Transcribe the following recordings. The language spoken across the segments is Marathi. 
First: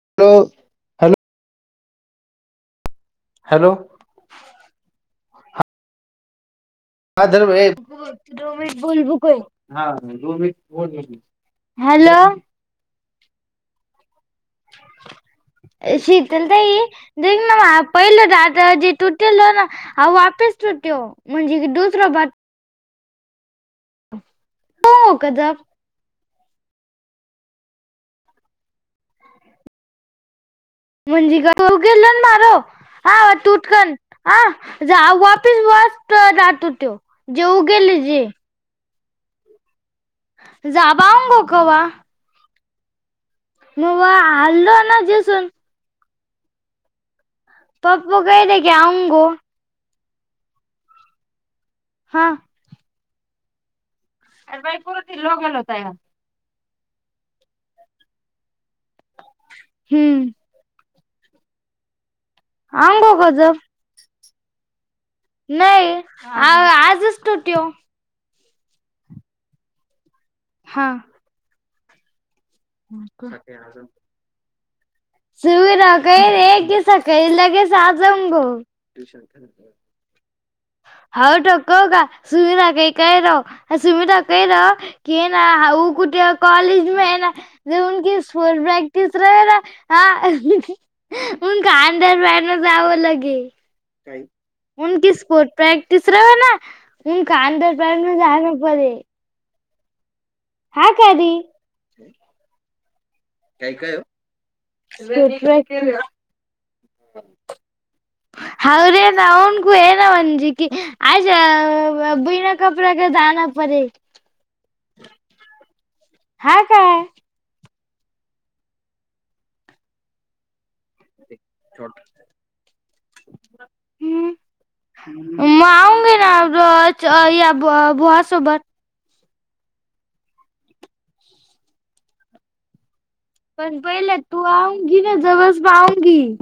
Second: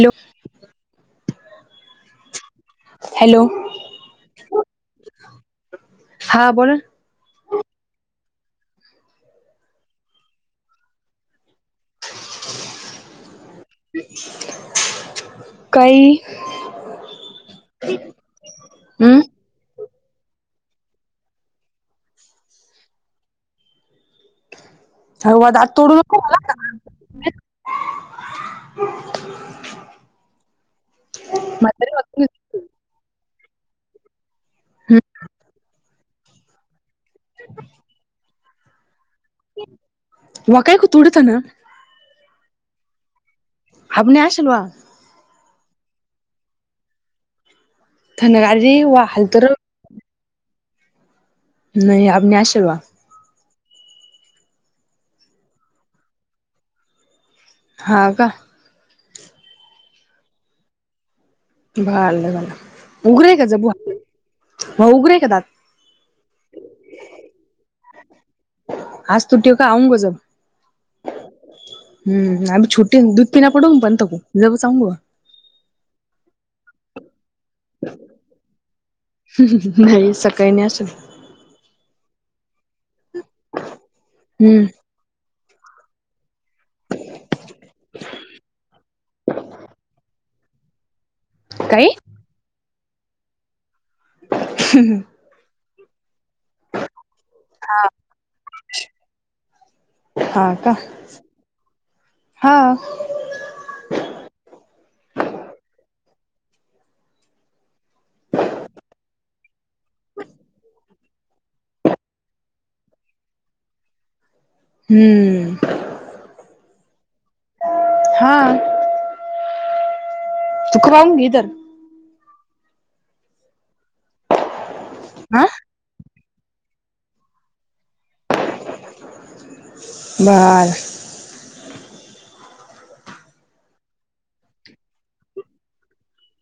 हॅलो. लो. हॅलो, हां बोला. [unintelligible] हॅलो. काही शीतलताई. देख ना माय पहिला दातजी हम्म टुटलना, हा वापीस टुटयो म्हणजे दुसरा बात [inaudible] हवा जब दात तोडू नको [unintelligible] म्हनजे ग ग मारो हा वा टूटकन हा जाव वापीस वाचत राहतो तो जेऊ गेले जे वकायक तुडताना [unintelligible] हवा मु वा आपने आशल हल्लो ना जसून पप्पू कहे थे की धनगारजी वा आऊंगो हालतरो नही अब हा नॅशीवा अर भाई पूर दिलो गेलो तय [unintelligible] हा का हम्म भलंभला आऊंगो उघरे का कजब जबूआ उघरे का दा [unintelligible] नही आजच टूटीओ आज टूटओ आवं गजब [unintelligible] हा हम्म आम छुटी दुध किना पडव पणंतू जव चांगू [unintelligible] सुवी रा का एक दि स काळी लगेच [unintelligible] जाज ग [unintelligible] नाही सकाळी नाही असेल हा कव का सुमना का काय राव सुमना का हम्म राव [unintelligible] कि ना कुठे कॉलेज मे आहे ना जकी स्ो प्रॅक्टिस र ना [unintelligible] हा मून काही खांदार पाहेन जावं लगे [unintelligible] की स्पोर्ट प्रॅक्टिस र ना [unintelligible] त काांधारपार जाहा नप [unintelligible] हा का रे हा-‍- काय काय [unintelligible] होरे ना नगु येन म्हणजिकी आयज अ [unintelligible] कपडा का दाणा पडे [unintelligible] हम्म [unintelligible] हम् [unintelligible] हा काय [unintelligible] हा‌ तुकराय इधर [unintelligible] हो हम् हा मग आऊगे ना या भुवा सोबत [unintelligible] बार [unintelligible] पण पहिलं तू आहंगी ना जवळ पाहंगी [unintelligible]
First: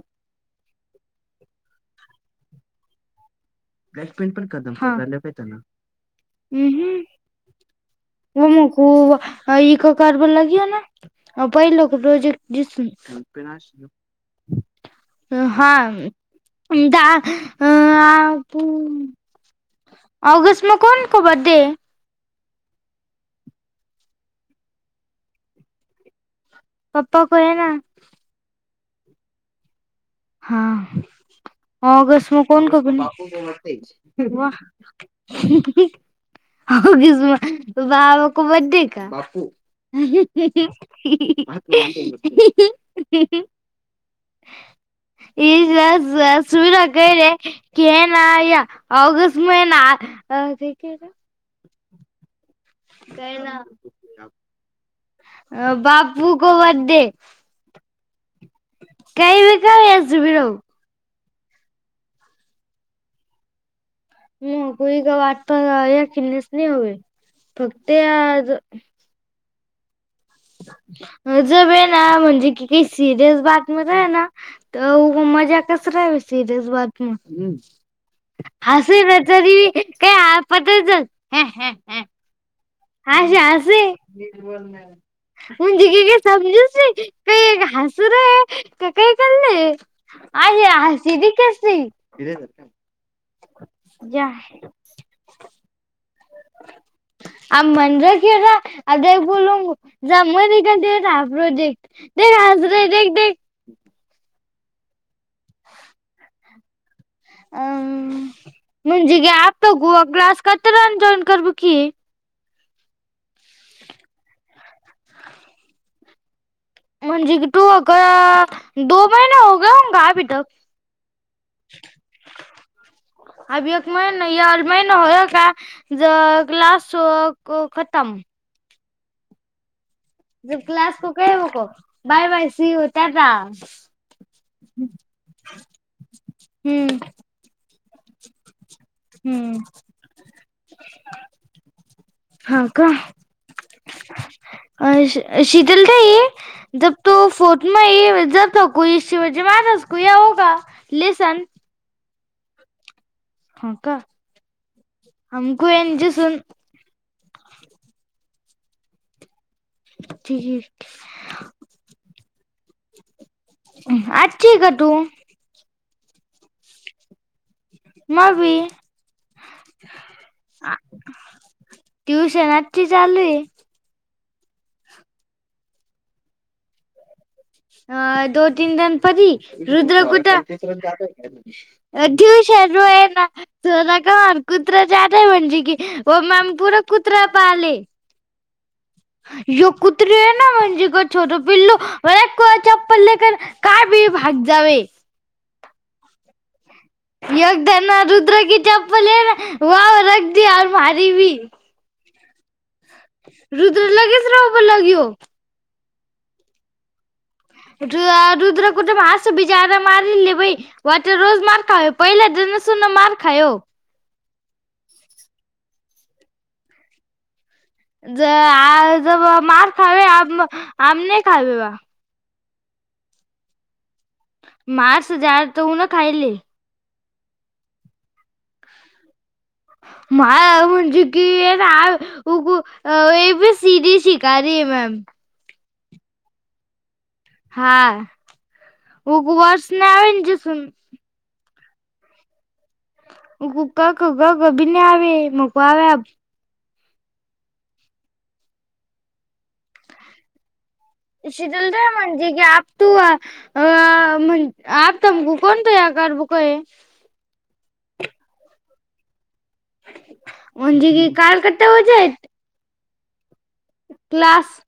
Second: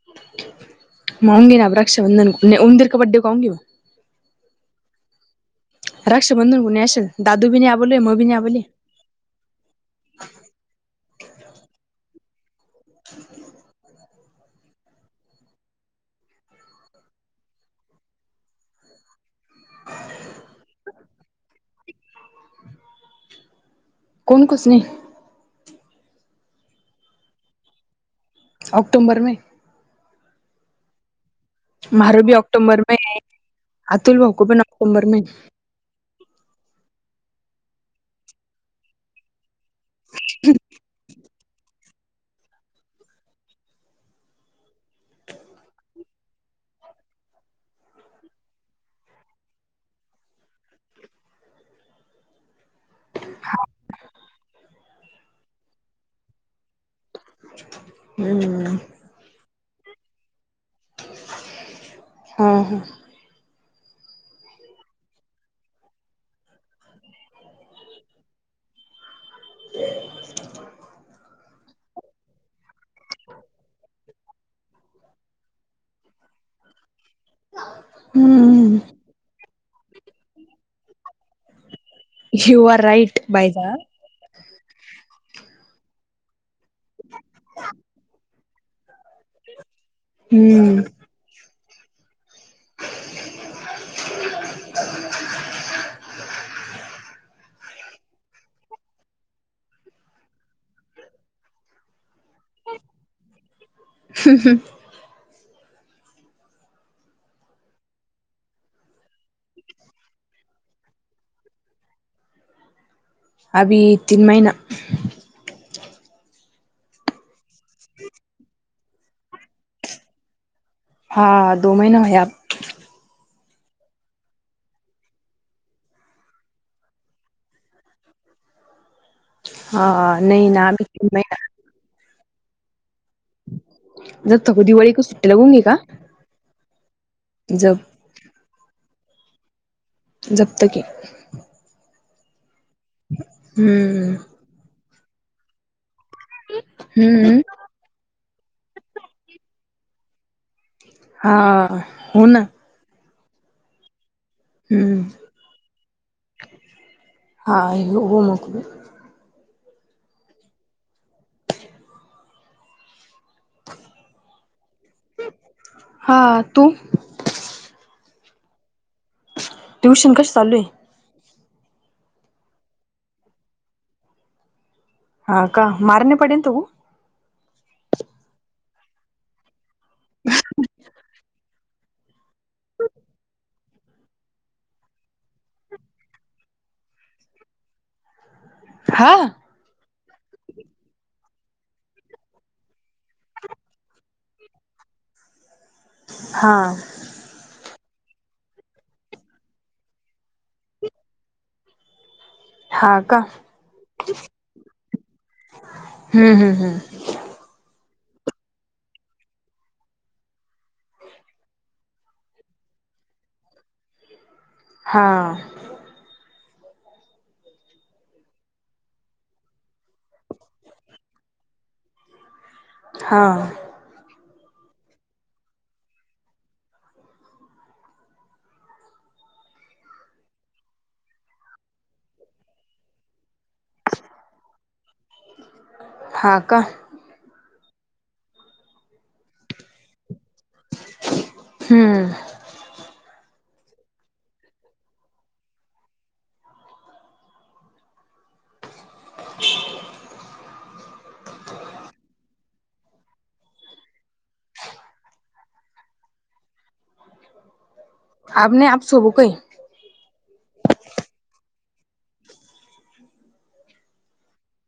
आऊंगी ना प्र रााबंधन उमंदिरके बड्डे को आऊंगी [unintelligible] ब्लॅक प्रेंट पण कदमलं पाहिे ना [unintelligible] राखक्ष बंधुून कोणी असल दादू बी आ बोलें [unintelligible] व मग खू इका कारभ लागे ना पहि लक रोज [unintelligible] ज हा [unintelligible] द अ प [unintelligible] ऑगस्ट म कोण को बर्डे हे [unintelligible] कोण कुसनी [unintelligible] पप्पा कहे ना [unintelligible] ऑक्टोबर में हें [unintelligible] हा. मारो भी अक्टूबर में है, अतुल भाऊ को पण अक्टूबर में [unintelligible] हो गस्मा बाबा को बर्डे का? [inaudible] [unintelligible] ऑगस्ट महिना अ [unintelligible] काय ना. अ बापू को बड्डे. हम्म. [unintelligible] हा हा. म कोई का वाटत या खिळण्यास नाही हवे फक्त ते आज ते. ज ब ना म्हणजे किती सिरियस बातम आहे ना. तर मजा कसरा आहे सिरस बात मे. हाँ [unintelligible] हिवर हाशा असे [unintelligible] [unintelligible] हम्म [unintelligible] आ म्हन रख अ बोल जा म काते प्रोजेक्ट देखास रे देख देख. [inaudible] अम म्हणजे ग आपत गूवा क्लास कात रान जॉईन करब की अभी तीन महिना म्हणजे की तू अग दो महिने होग ह का अभि तक हा दो महिना हो या. अभ एक महिना या अड महिना होय का ज क्लास खतम हा नाही जब ना क्लास को महि कहे वो को बाय बाय सीयु [unintelligible] हुम्म. जप्तकी हा का? हुम्मम. अ शीतल तई जब तो हम्म फोटो म जातो को शिवजी महारस को या हो का हा हो ना. हा का हम्म आणि कोळयाचीं सुन हां हो मोकले ठीक हाय. अच्छी है का तू? हा तू? मबी. ट्यूशन कश चालू हे? ट्युशन आजची चालू हे. हा का मारणे पडेल न तु ह दो तीन दन पडी रुद्र कुठ टयूशन रोय ना सोना क कुत्रा आठय म्हणजे की हो मॅम पर कुत्रा पाले [inaudible] हा य कुत्री आहे ना म्हणजे ग छोट पिल्लो यो चप्पल लेकर काय बी भाग जावे हा यगदा ना रुद्र की चप्पल ना व रखदी और मारी भी हा का रुद्र लगेच रोह लघ्यो हम्म हम् हम्म रुद्र कुट [unintelligible] वाटर रोज मार खायो पहिला दनसन मार खायो हा ज आज मार खावे आम आम नाही खावे वा. हा मा [unintelligible] तु ना खायीले. मा म्हणजे की [unintelligible] उ ह ए बी सी डी शिकरही हे मॅम हा का? हा उपवास नवे [unintelligible] हम्म मको क ख ग घ भी नही आवे मोको आवे अब [unintelligible] शीतल तई म्हणती की आप तू आ अ म्हण अब थमको कोण तया करबो क हैं अब नही अब सोबू को ही. म्हंजीगी काल किते बजे क्लास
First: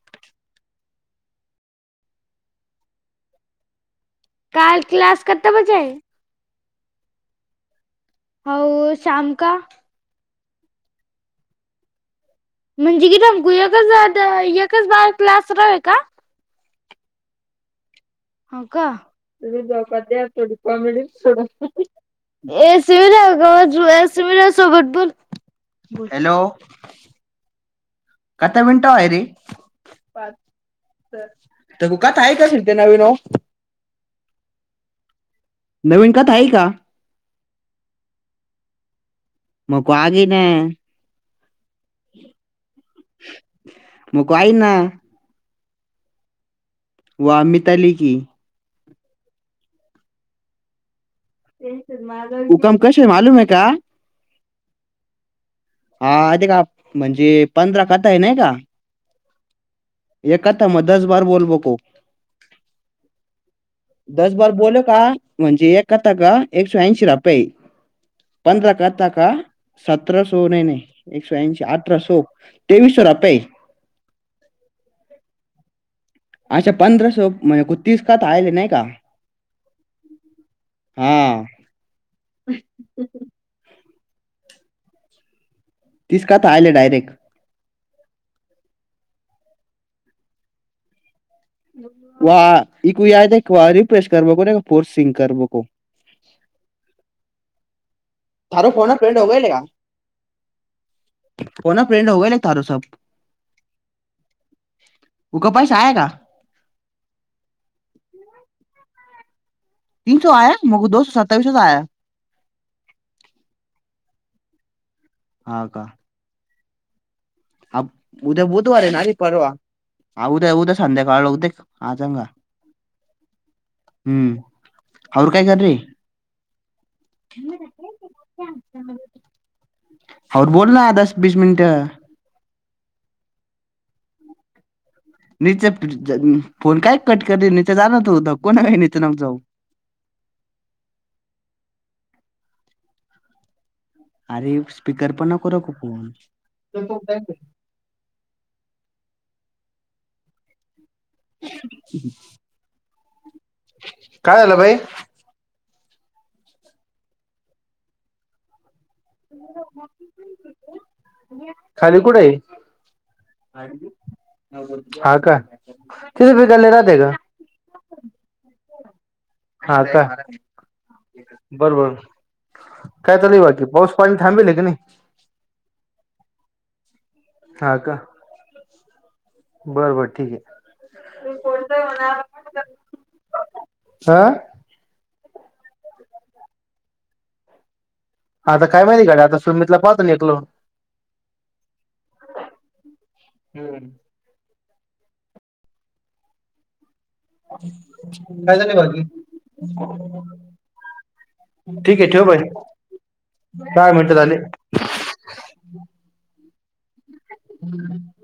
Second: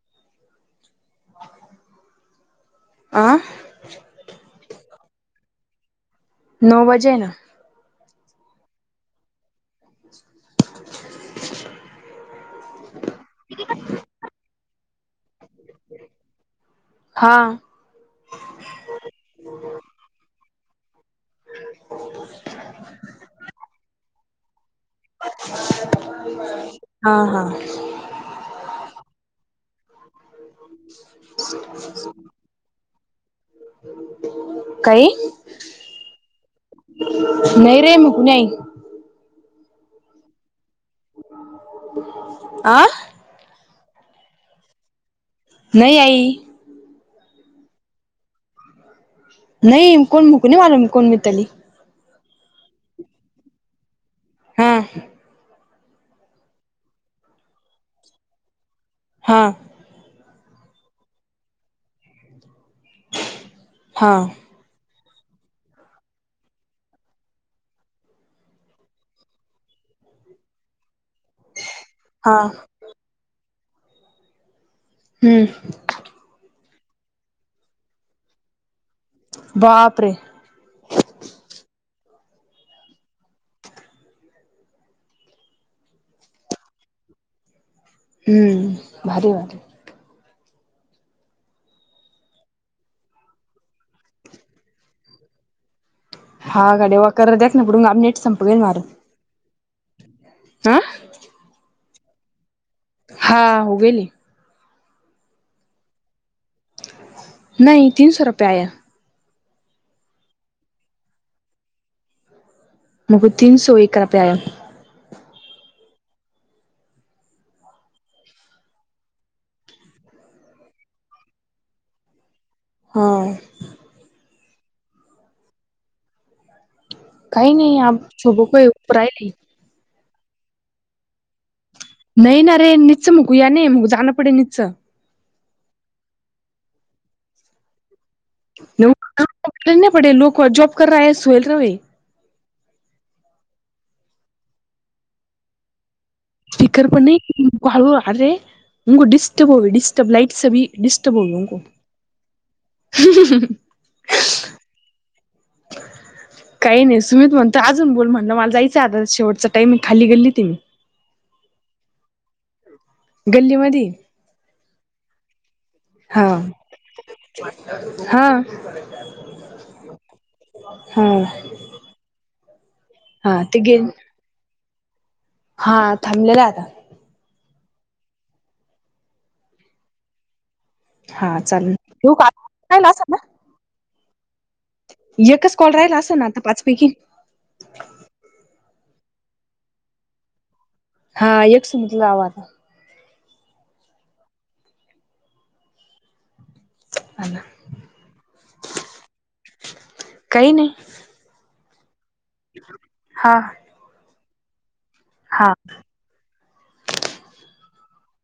आ काल क्लास कते बजे हे? नो वजे हे ना. अऊ शाम का? म्हणजे किथमगूच [unintelligible] एकच बार क्लास रवे का? हा. ह का [unintelligible] कॉमेडी ए शिवी गज ए सिवीला सोबटपूर बोल हॅलो हा हा.. कथ मिनटं व्हायरे? पाच. तर थकुकात आहे [unintelligible] काई? नवीन कथा आहे का? नाही रे म पुु नाही. मको आगे ना. आं? मको आईक ना. [unintelligible] वो अमित आली की. [unintelligible] [unintelligible] हां. [unintelligible] हा. [unintelligible] हा [unintelligible] [unintelligible] हा [unintelligible] हम्म. [unintelligible] बापरे. हा. [unintelligible] हम्म भारी. [unintelligible] [unintelligible] हाँ [unintelligible] [unintelligible] [unintelligible] [unintelligible] [unintelligible] [unintelligible] हा का. हा उद्या बुधवार आहे ना रे परावा. [unintelligible] हा. [unintelligible] [unintelligible] [unintelligible] [unintelligible] [unintelligible] [unintelligible] [unintelligible] [unintelligible] [unintelligible] काय आलं बाई? काही नाही सुमित म्हणतो अजून बोल, म्हणलं मला जायचं आता शेवटचा टाइमे खाली गल्लीतये मी. खाली कुढंये? गल्लीमध्ये हा का, हा तिथं पिकल्ले राहाते का? हा हा का, हा बरोबर काय चालूये हा ते बाकी गे पाऊस पा पण थांबेले का नही? हा थांबलेलाये आता. हा का. बरं बरं ठीके. हा चालंल, येवू का आत्ता, काला असंल ना. [inaudible] एकच कॉल राहिला असंल ना आता पाचपैकी? आता काय माहिती गड्या, आता सुमितला पाहतो एक लावून. हा एक सुमितला लाव आता. [unintelligible] आता [unintelligible] काय चाललंय बाकी? काही नाही ठीके ठेव [unintelligible] हा. दहा मिनटं झाले. हा. [inaudible]